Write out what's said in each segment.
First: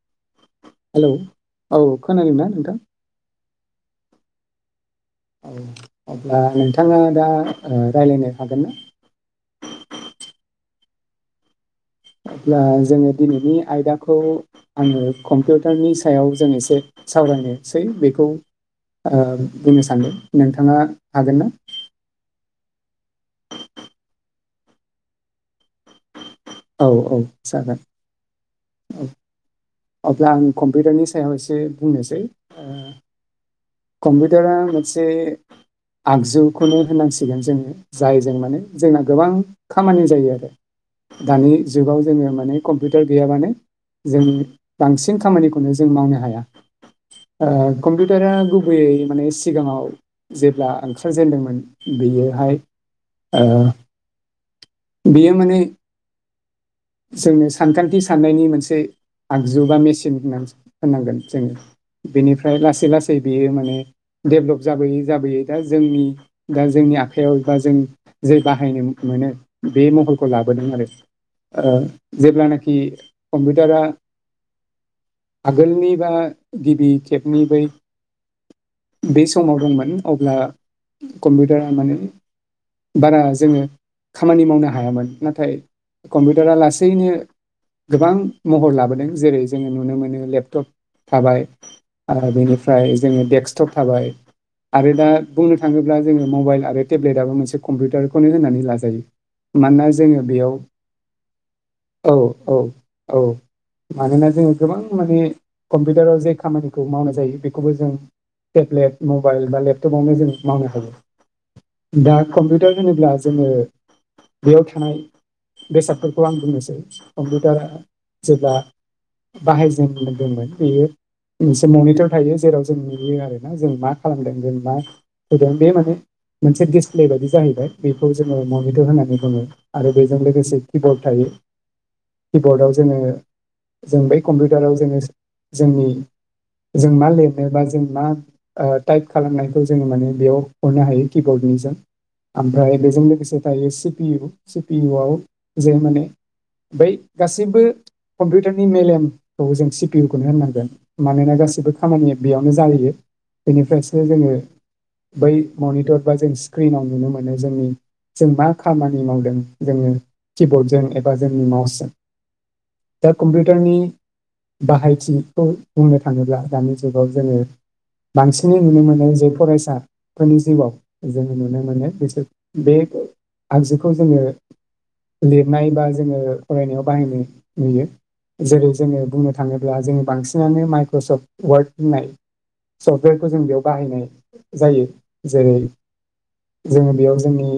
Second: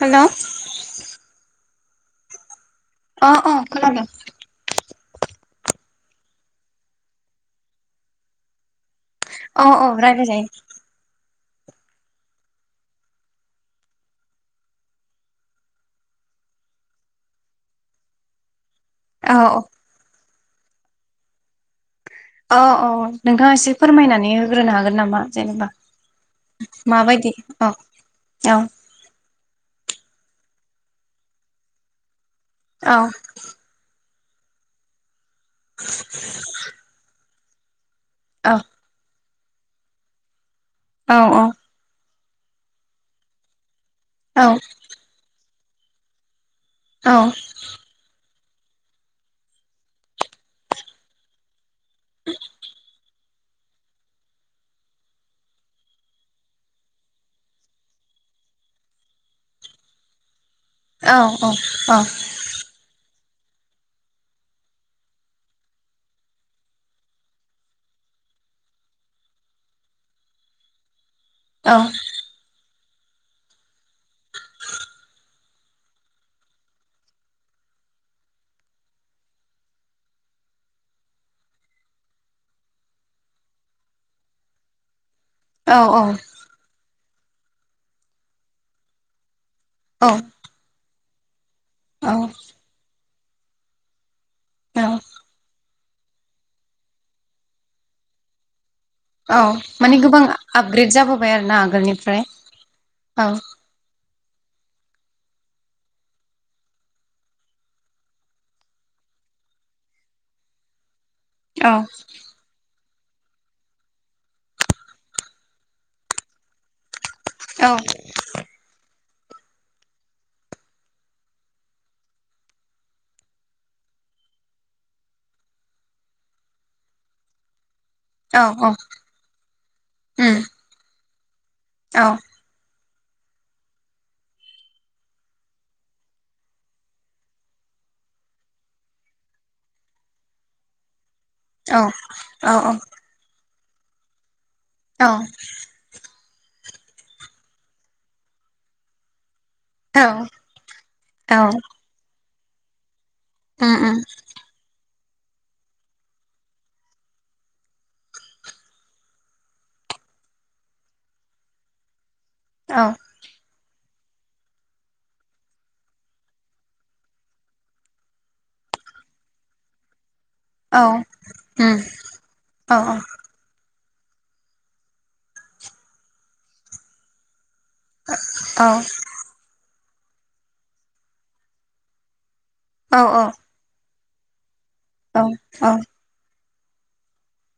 Hello. Hello औ खोनादों ना नोंथां? अ अ खोनादों। औ अब्ला नोंथाङा दा रायलायनो हागोन ना? अ अ रायलाय जायो। अब्ला जोङो दिनैनि आयदाखौ आङो कम्पिउटारनि सायाव जों एसे सावरायनोसै बेखौ औ बुंनो सानदों। नोंथाङा हागोन ना? औ औ नोंथाङा एसे फोरमायनानै होग्रोनो हागोन नामा जेनेबा? औ माबायदि औ जागोन औ। अब्ला आं कम्पिउटारनि सायाव एसे बुंनोसै। औ। कम्पपिउटरआ मोनसे आगजुखौनो होनांसि सिगोन जोङो। जायजों औ माने जोंना गोबां खामानि जायो आरो। औ औ दानि जुगाव जोङो माने कम्पिउटार गैयाबानो जों औ बांसिन खामानि खौनो जों मावनो हाया। औ ओ कम्पिउटारआ गुबैयै माने सिगाङाव जेब्ला ओंखारजेेनदोंमोन बेयोहाय ओ बेयो माने जोंनो सानखान्थि साननायनि मोनसे आगजु बा मेचिन हो होननांगोन औ जोङो बेनिफ्राय लासै ला सै बेयो माने डेभलप जाबोयै जाबोयै दा जोंनि दा जोंनि आखाइयाव एबा जों जे बाहायनो मोनो बे महरखौ लाबोदों आरो। ओ जेब्लानाखि कम्पिउटारआ आगोलनि बा गिबि खेबनि बै बे समाव दंमोन अब्ला कम्पिउटारा माने बारा जोङो खामानि मावनो हायामोन। नाथाय कम्पिउटारा लासैनो गोबां महर लाबोदों जेरै जोङो नुनो औ मोनो लेपटप थाबाय औ आरो बेनिफ्राय जोङो डेक्सटप थाबाय औ आरो दा बुंनो थाङोब्ला जोङो मबाइल आरो टेब्लेट आबो मोनसे कम्पिउटारखौनो होननानै ला औ माने गोबां आपग्रेद औ औ औ मानोना जोङो गोबां माने कम्पिउटाराव जे खामानिखौ मावनाय जायो बेखौबो जों टेब्लेट मबाइल बा लेपटपावनो जों मावनो औ हायो। दार्क कम्पिउटार मानो होनोब्ला जोङो बेयाव थानाय बेसादफोरखौ आं बुंनोसै कम्पिउटारा औ जेब्ला बाहायजेनदोंमोन बेयो मोनसे मनिटर थायो जेराव जों नुयो आरोना जों मा खालामदों जों मा होदों बे माने मोनसे दिसप्ले बायदि जाहैबाय बेखौ जोङो औ औ मनितर होननानै बुङो आरो बे जों उम लोगोसे खिबरड थायो औ खिबरडाव जोङो जों बै कम्पिउटाराव जोङो जोंनि जों मा लिरनो बा जों मा टाइप खालामनायखौ जोङो माने बेयाव हरनो हायो। किब्डनिजों औ औ ओमफ्राय बेजों लोगोसे थायो सि पि इउ पि इउवाव जे माने बै गासैबो कम्पिउटारनि मेलेम खौ जों सि पि औ इउ खौनो होननांगोन मानोना औ गासिबो खामानि बेयावनो जाहैयो। उम उम बेनिफ्रायसो जोङो बै मनिटर बा जों स्क्रिनाव नुनो मोनो जोंनि जों मा खामानि मावदों। जोङो किबर्डजों एबा जोंनि माउसजों। औ टारनि बाहायथिखौ बुंनो थाङोब्ला दानि जुगाव जोङो बांसिनै नुनो मोनो जे फरायसा फोरनि जिउआव औ जोङो नुनो उम मोनो बिसोर औ बे आगजुख खौ जोङो लिरनाय बा जोङो फरायनायाव बाहायनो नुयो जेरै औ जोङो बुंनो थाङोब्ला जोङो बांसिनानो माइक्रसफ्ट वार्ड होननाय औ औ सफ्टवेरखौ जों बेयाव बाहायनाय जायो औ जेरै जोङो बेयाव जोंनि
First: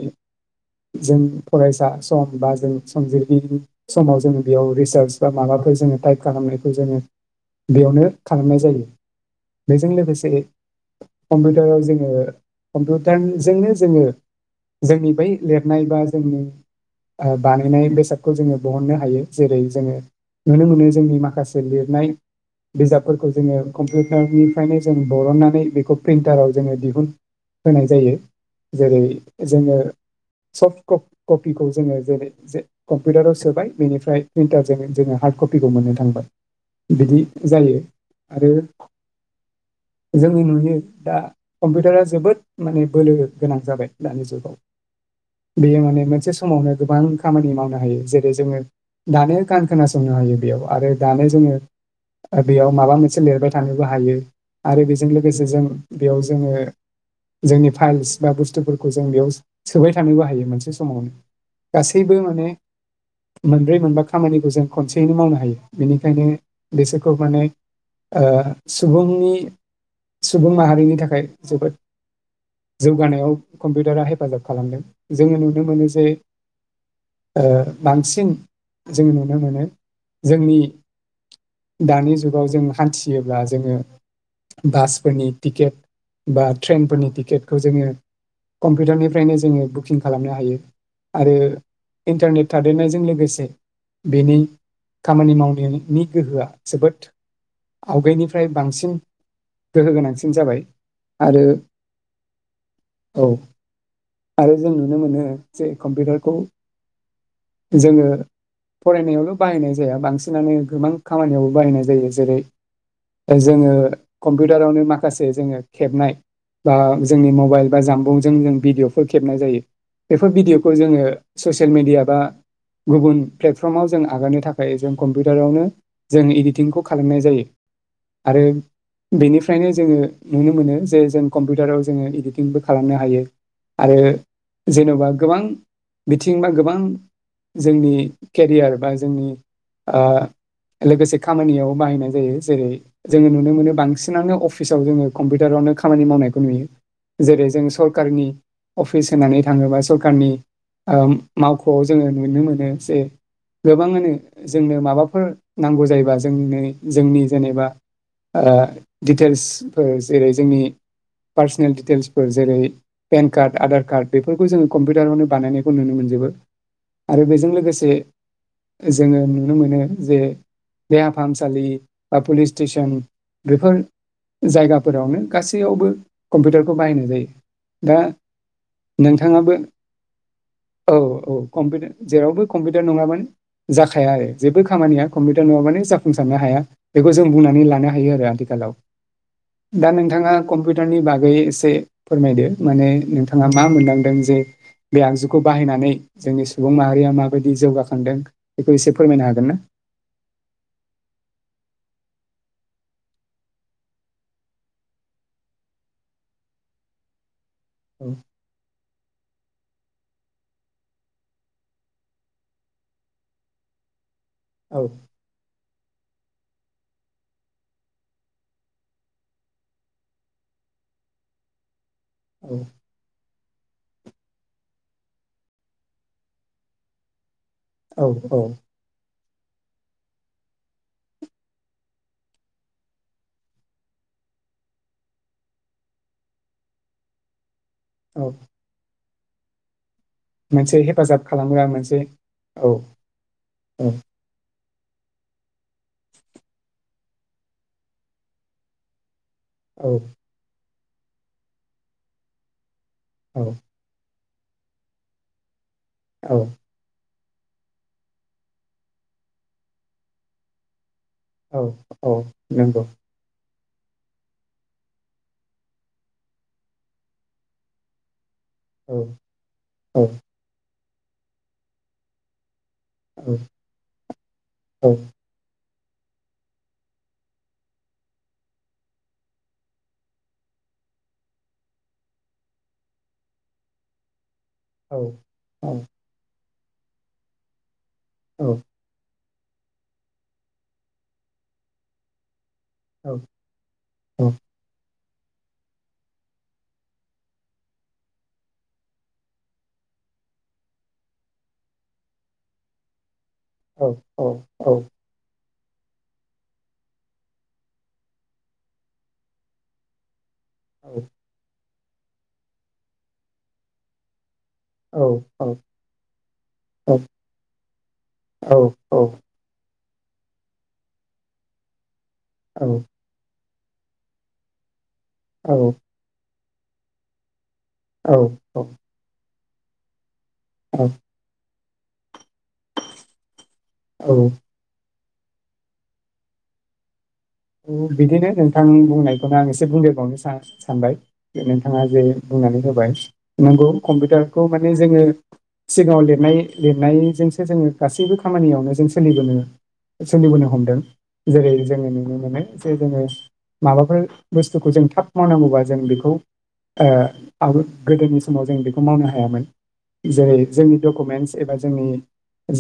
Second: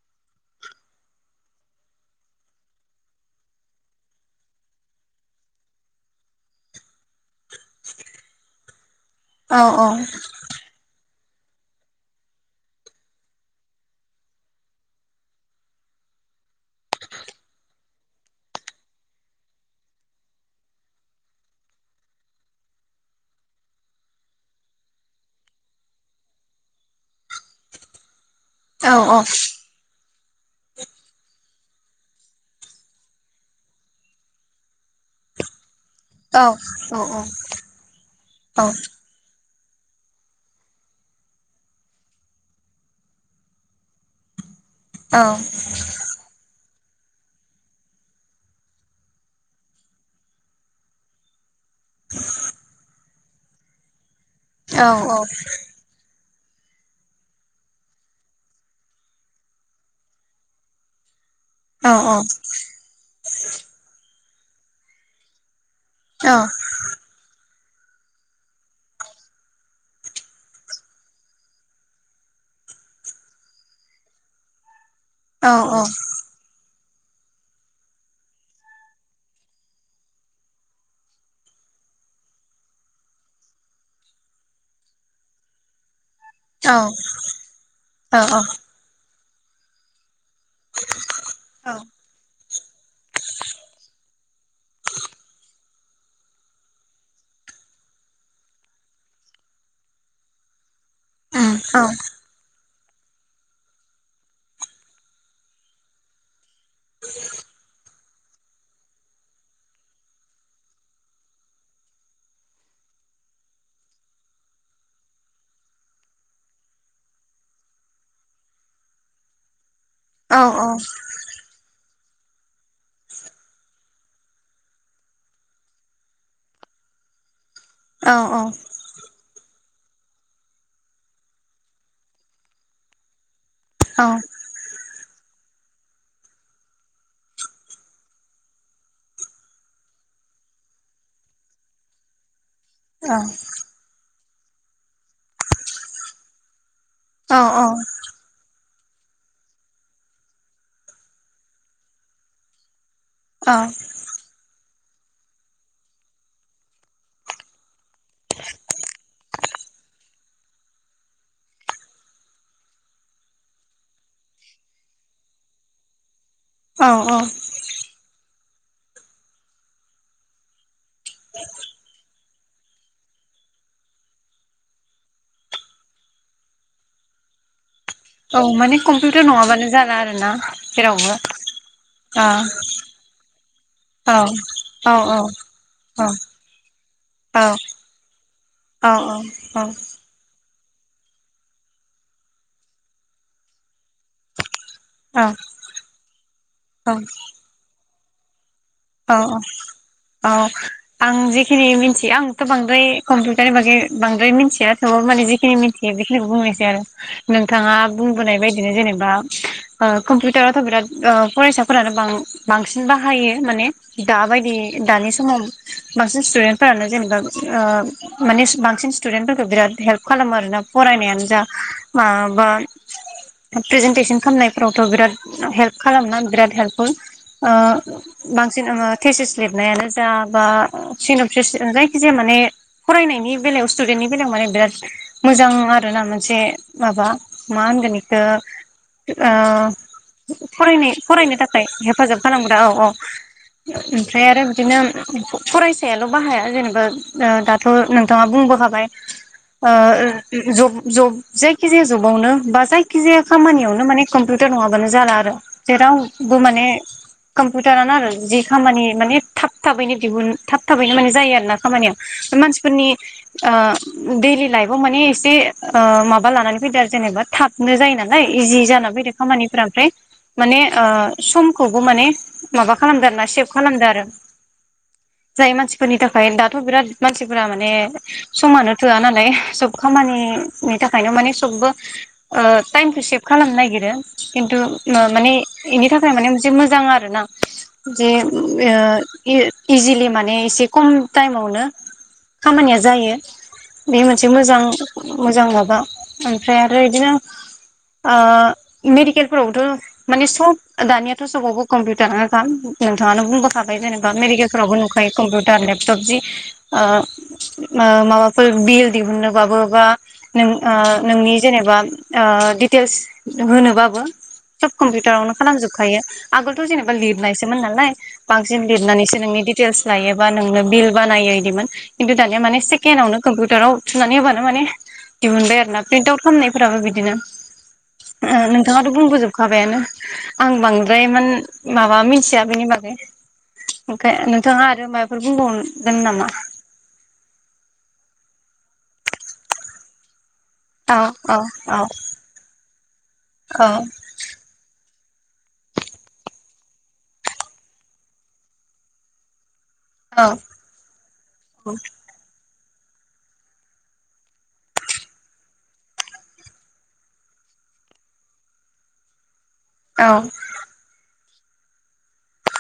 जों फरायसा सम बा जों संजिरगिरि समाव जोङो बेयाव रिसार्च बा माबाफोर जोङो टाइप खालामनायखौ जोङो बेयावनो खालामनाय जायो बेजों लोगोसे कम्पिउटाराव जोङो कम्पिउटारनिजोंनो जोङो जोंनि बै लिरनाय बा जोंनि आ बानायनाय बेसादखौ जोङो बहननो हायो जेरै जोङो नुनो मोनो जोंनि माखासे लिरनाय बिजाबफोरखौ जोङो कम्पिउटारनिफ्रायनो जों बरननानै बेखौ प्रिन्टाराव जोङो दिहुन होनाय जायो। जेरै जोङो स क कपिखौ जोङो जेरै जे कम्पिउटाराव सोबाय बेनिफ्राय प्रिन्टारजों जोङो हार्ड कपिखौ मोनो। थांबाय बिदि जायो आरो जोङो नुयो दा कम्पिउटारा जोबोद माने बोलो गोनां जाबाय। दानि जुगाव बेयो माने मोनसे समाव मावनो गोबां खामानि मावनो हायो जेरै जोङो दानो गान खोनासंनो हायो बेयाव आरो दानो जोङो बेयाव माबा मोन से लिरबाय थानोबो हायो। आरो बेजों लोगोसे जों बेयाव जोङो जोंनि फाइलस बा बुस्थुफोरखौ जों बेयाव सोबाय थानोबो हा यो मोनसे समावनो। गासैबो माने मोनब्रै मोनबा खामानिखौ जों खनसेयैनो मावनो हायो। बेनिखायनो बिसोरखौ माने ओ सुबुंनि सुबुं माहारिनि थाखाय जोबोद जौगानायाव कम्पिउटारा हेफाजाब खालामदों। जोङो नुनो मोनो जे ओ बांसिन जों नुनो मोनो जोंनि दानि जुगाव जों हान्थियोब्ला जोङो बासफोरनि टिकेट बा ट्रेनफोरनि टिकेटखौ जोङो कम्पिउटारनि फ्रायनो जोङो [unintelligible] खालाम हायो आरो इन्टारनेट थादेरनायजों लोगोसे बेनि खामानि मावनायनि गोहोआ जोबोद आवगायनिफ्राय बांसिन गोहो गोनांसिन जाबाय। आरो औ आरो जों नुनो मोनो जे कम्पिउटारखौ जोङो फरायनायावल' बाहायनाय जाया बांसिनानो गोबां खामानियाव बाहायनाय जायो। जेरै जोङो कम्पिउटारावनो माखासे जोङो खेबनाय बा जोंनि मबाइल बा जामबुंजों जों भिडिअ'फोर खेबनाय जायो। बेफोर भिडिअ'खौ जोङो ससियेल मिडिया बा गुबुन प्लेटफर्माव जों आगारनो थाखाय जों कम्पिउटारावनो जों इडिटिंखौ खालामनाय जायो। आरो बेनिफ्रायनो जोङो नुनो मोनो जे जों कम्पिउटाराव जोङो इदिटिंबो खालामनो हायो। आरो जेन'बा गोबां बिथिं बा गोबां जोंनि केरियार बा जोंनि ओ लोगोसे खामानियाव बाहायनाय जायो। जेरै जोङो नुनो मोनो बांसिन बिसिनांनो अफिसाव जोङो कम्पिउटारावनो खामानि मावनायखौ नुयो। जेरै जों सरकारनि अफिस होनानै थाङोबा सरखारनि ओम मावख'आव जोङो नुनो मोनो जे गोबाङानो जोंनो माबाफोर नांगौ जायोबा जोंनिनै जोंनि जेनेबा ओ दिटेल्सफोर जेरै जोंनि पार्सनेल डटेल्सफोर जेरै पेन कार्ड आधार कार्ड बेफोरखौ जोङो कमपिउटारावनो बानायनायखौ नुनो मोनजोबो। आरो बेजों लोगोसे जोङो नुनो मोनो जे देहा फामसालि बा पुलिस स्टेसन बेफोर जायगाफोरावनो गासैयावबो कम्पिउटारखौ बाहायनाय जायो दा माने कम्पिउटार नोंथाङाबो नङाबानो जाला आरोना औ जेरावबो औ कम्पिउटार औ जेरावबो कम्पिउटार नङाबानो जाखाया आरो जेबो औ खामानिया कम्पिउटार नङाबानो जाफुंसारनो हाया बेखौ जों औ बुंनानै लानो हायो आरो आथिखालाव औ दा नोंथाङा कम्पिउटारनि बागै एसे फोरमायदो माने नोंथाङा मा मोनदांदों जे बे आगजुखौ बाहायनानै जोंनि सुबुं माहारिया माबायदि जौगाखां मोनदों। औ आं जेखिनि मिथि आंथ' बांद्राय कम्पिउटारनि बागै बांद्राय मिथिया थेवब्लाबो माने जिखिनि मिन्थियो बेखिनिखौ बुंनोसै आरो नोंथाङा औ बुंबोनाय बायदिनो जेनेबा ओ कम्पिउटारावथ' बिराद ओ फरायसाफोरानो बां-बांसिन बाहायो माने दाबायदि औ दानि समाव बांसिन स्थुदेन्टफोरानो जेनेबा ओ माने बांसिन स्टुदेन्ट फोरखौ बिराद हेल्प खालामो आरोना फरायनायानो जा माबा औ प्रेजेेनटेसन खालामनायफोरावथ' बिराद हेल्प खालामना बिराद हेल्पफुल। ओ औ औ बां जोङो टेसिस्ट लिरनायानो बा जायखिजाया माने फरायनायनि बेलायाव स्टुदेन्टनि बेलायाव माने बिराद मोजां आरोना मोनसे माबा मा होनगोन इखो। औ आ मोनसे फरायनाइ हेफाजाब फरायनो थाखाय खालामग्रा मोनसे हेफाजाब खालामग्रा औ औ। औ ओमफ्राय आरो। बिदिनो फरायसायाल बाहाया जेनेबा दाथ नोंथाङा बुंबोखाबाय। ओ औ ज जायखिजाया जबावनो बा जाय खि औ जायामानियावनो माने। कम्पिउटार नङाबानो जाला आरो। औ जेरावबो माने। कमपिउटार आनो जि खामानि माने थाब थाबैनो दिहुन थाब थाब बैदि माने जायो आरो ना औ खामानिया औ नंगौ मानसिफोरनि ओ दैलि लाइफआव मानि एसे माबा लानानै फैदो आरो जेनेबा थाबनो जायो नालाय। इजि जाना औ फैदो खामानिफोरा ओमफ्राय औ माने। आं समखौबो माने। माबा खालामगारना सेब थार औ जाय मानसिफोरनि थाखाय दाथ' बिराद मानसिफोरा माने समानो थोआ नालाय सब खामानिनि थाखायनो माने सबबो टाइमखौ सेभ खालामनो नागिरो। खिन्थु औ ओ माने औ एनि थाखाय माने मोजां आरो ना जे औ ओ इजिलि माने एसे खम टाइमावनो खामानिया जायो औ बे मोनसे मोजां मोजां माबा ओमफ्राय आरो इदिनो मेडिकेलफोरावथ' माने सब दानियाथ' सबावबो कम्पिउटारानोखा दानि बुंबोखाबाय जेनबा औ औ मेडिकेलफोरावबो नुखायो कम्पिउटार दा लेपट'प जि ओ माबाफोर बिल दिहुनोबाबो बा नों, नोंनि जेनेबा ओ डिटेल्स होनोबाबो सब कम्पिउटारावनो खालामजोबखायो, आगोलथ जेनेबा लिरनायसोमोन नालाय। बांसिन औ लिरनानैसो नोंनि दिथे लस लायोबा नोंनो बिल बानायो इदिमोन खिनथु दानिया मानि सेखेण्डावनो कम्पुटार राव थुनानै होबानो माने दिहुनबाय आरोना प्रिन्ट आउट खालामनाय फोराबो बिदिनो औ ओम नोंथाङाथ' बुंबोजोब खाबायानो आं बांद्रायमोन माबा मिथिया बेनि औ ओमफ्रायाय नोंथाङा आरो माबा फोर बुंबावगोन नामा? बिदिनो नोंथां बुंनायखौनो आं एसे बुंदेरबावनो सा सानबाय, औ औ औ नोंथाङा जे बुंनानै होबाय नंगौ कम्पिउटारखौ माने जोङो सिगाङाव लिरनाय लिरनायजोंसो जोङो गासैबो खामानियावनो जों सोलिबोनो औ सोलिबोनो हमदों जेरै जोङो जे जोङो माबाफोर बुस्थुखौ जों थाब मावनांगौबा जों बेखौ ओ आवगाय गोदोनि समाव जों बेखौ मावनो हायामोन। औ जेरै औ जोंनि डकुमेन्टस, एबा जोंनि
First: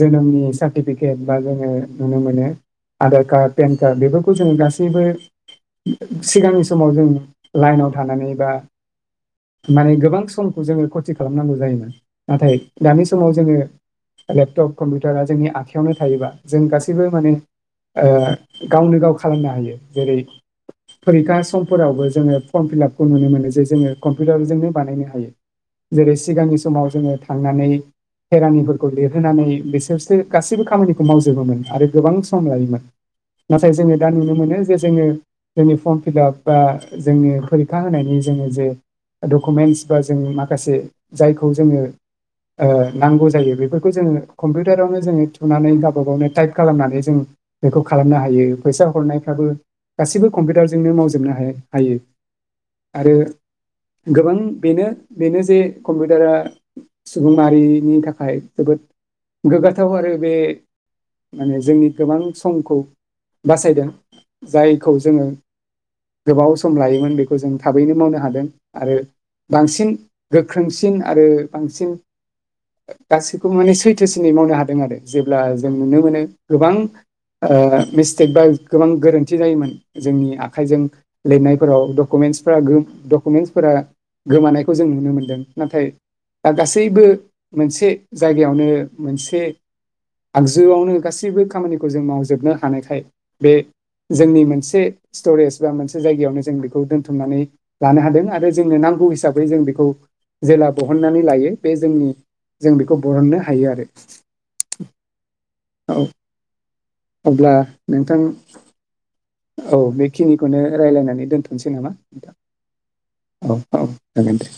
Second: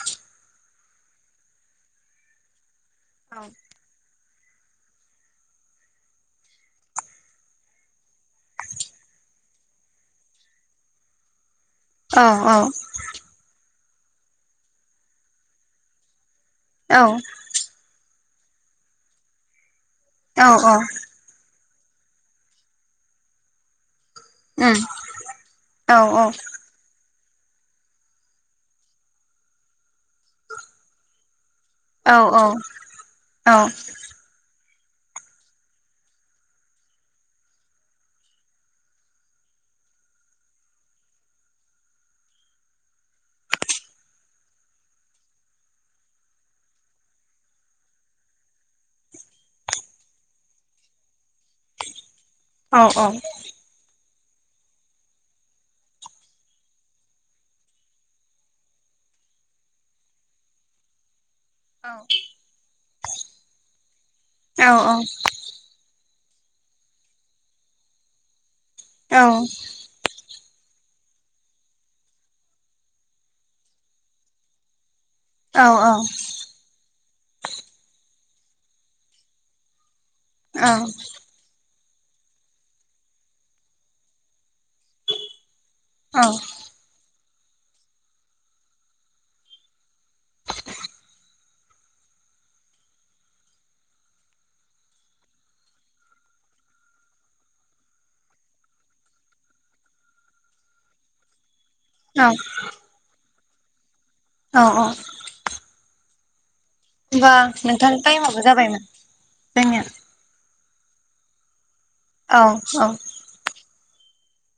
जोनोमनि सार्टिफिकेट बा जोङो नुनो मोनो आधार औ उम औ कारड, पेन कारड बेबो खौ जोङो गासैबो सिगांनि समाव जों लाइनाव थानानै बा माने गोबां समखौ जोङो खथि खालामनांगौ जायो। औ नाथाय दानि समाव जोङो लेपटप कम्पिउटारा जोंनि आखयावनो थायोबा जों गासैबो माने ओ गावनो गावखौ खालामनो हायो। जेरै औ फरिखा सम फोरावबो जोङो फर्म फिलाप खौ नुनो मोनो जे जोङो कम्पिउटारजोंनो बानायनो हायो जेरै सिगांनि समाव जोङो थांनानै खेरानिफोरखौ लिरहोनानै बिसोरसो गासैबो खामानिखौ मावजोबोमोन। आरो गोबां सम लायोमोन औ नाथाय जोङो मोनो जे जोङो जोंनि फर्म फिलाप बा जोंनि फरिखा होनायनि जोङो जे डकुमेन्टस बा जों माखासे जायखौ जोङो नांगौ जायो बेफोरखौ जोङो कम्पिउटारावनो जोङो थुनानै गावबा गावनो टाइप खालामनानै जों बेखौ खालामनो हायो। फैसा हरनायफ्राबो गासिबो कम्पिउटारजोंनो मावजोबनो हायो। औ आरो औ गोबां बेनो बेनो जे कम्पिउटारा सुबुंमाहारिरिनि थाखाय जोबोद गोगाथाव आरो बे माने जोंनि गोबां समखौ बासायदों जायखौ जोङो गोबाव सम लायोमोन बेखौ जों थाबैनो मावनो हादों। आरो बांसिन गोख्रोंसिन आरो बांसिन गासैखौबो माने सैथोसिनै मावनो हादों आरो। जेब्ला जों नुनो मोनो गोबां ओ मिस स्टेबा गोबां गोरोन्थि जायोमोन। जोंनि आखाइजों लिरनाय फोराव डक'मेनटशफोरा गो डक'मेनटशफोरा गोमानाय खौ जों नुनो मोन्दों नाथाय दा गासैबो मोनसे जायगायावनो मोनसे आगजुआवनो गासैबो खामानिखौ जों मावजोबनो हानायखाय बे जोंनि मोनसे स्टरेज बा मोनसे जायगायावनो जों बेखौ दोनथुमनानै लानो हादों आरो जोंनो नांगौ हिसाबै जों बेखौ जेला बहननानै लायो। बे जोंनि जों बेखौ बरननो हायो आरो। औ औ औ होमबा नोंथां थां टाइमाबो जाबायमोन औ जोंनिया बेखिनि खौनो रायलायनानै दोनथ'नोसै नामा? नोंथां औ औ औ औ जागोन दे।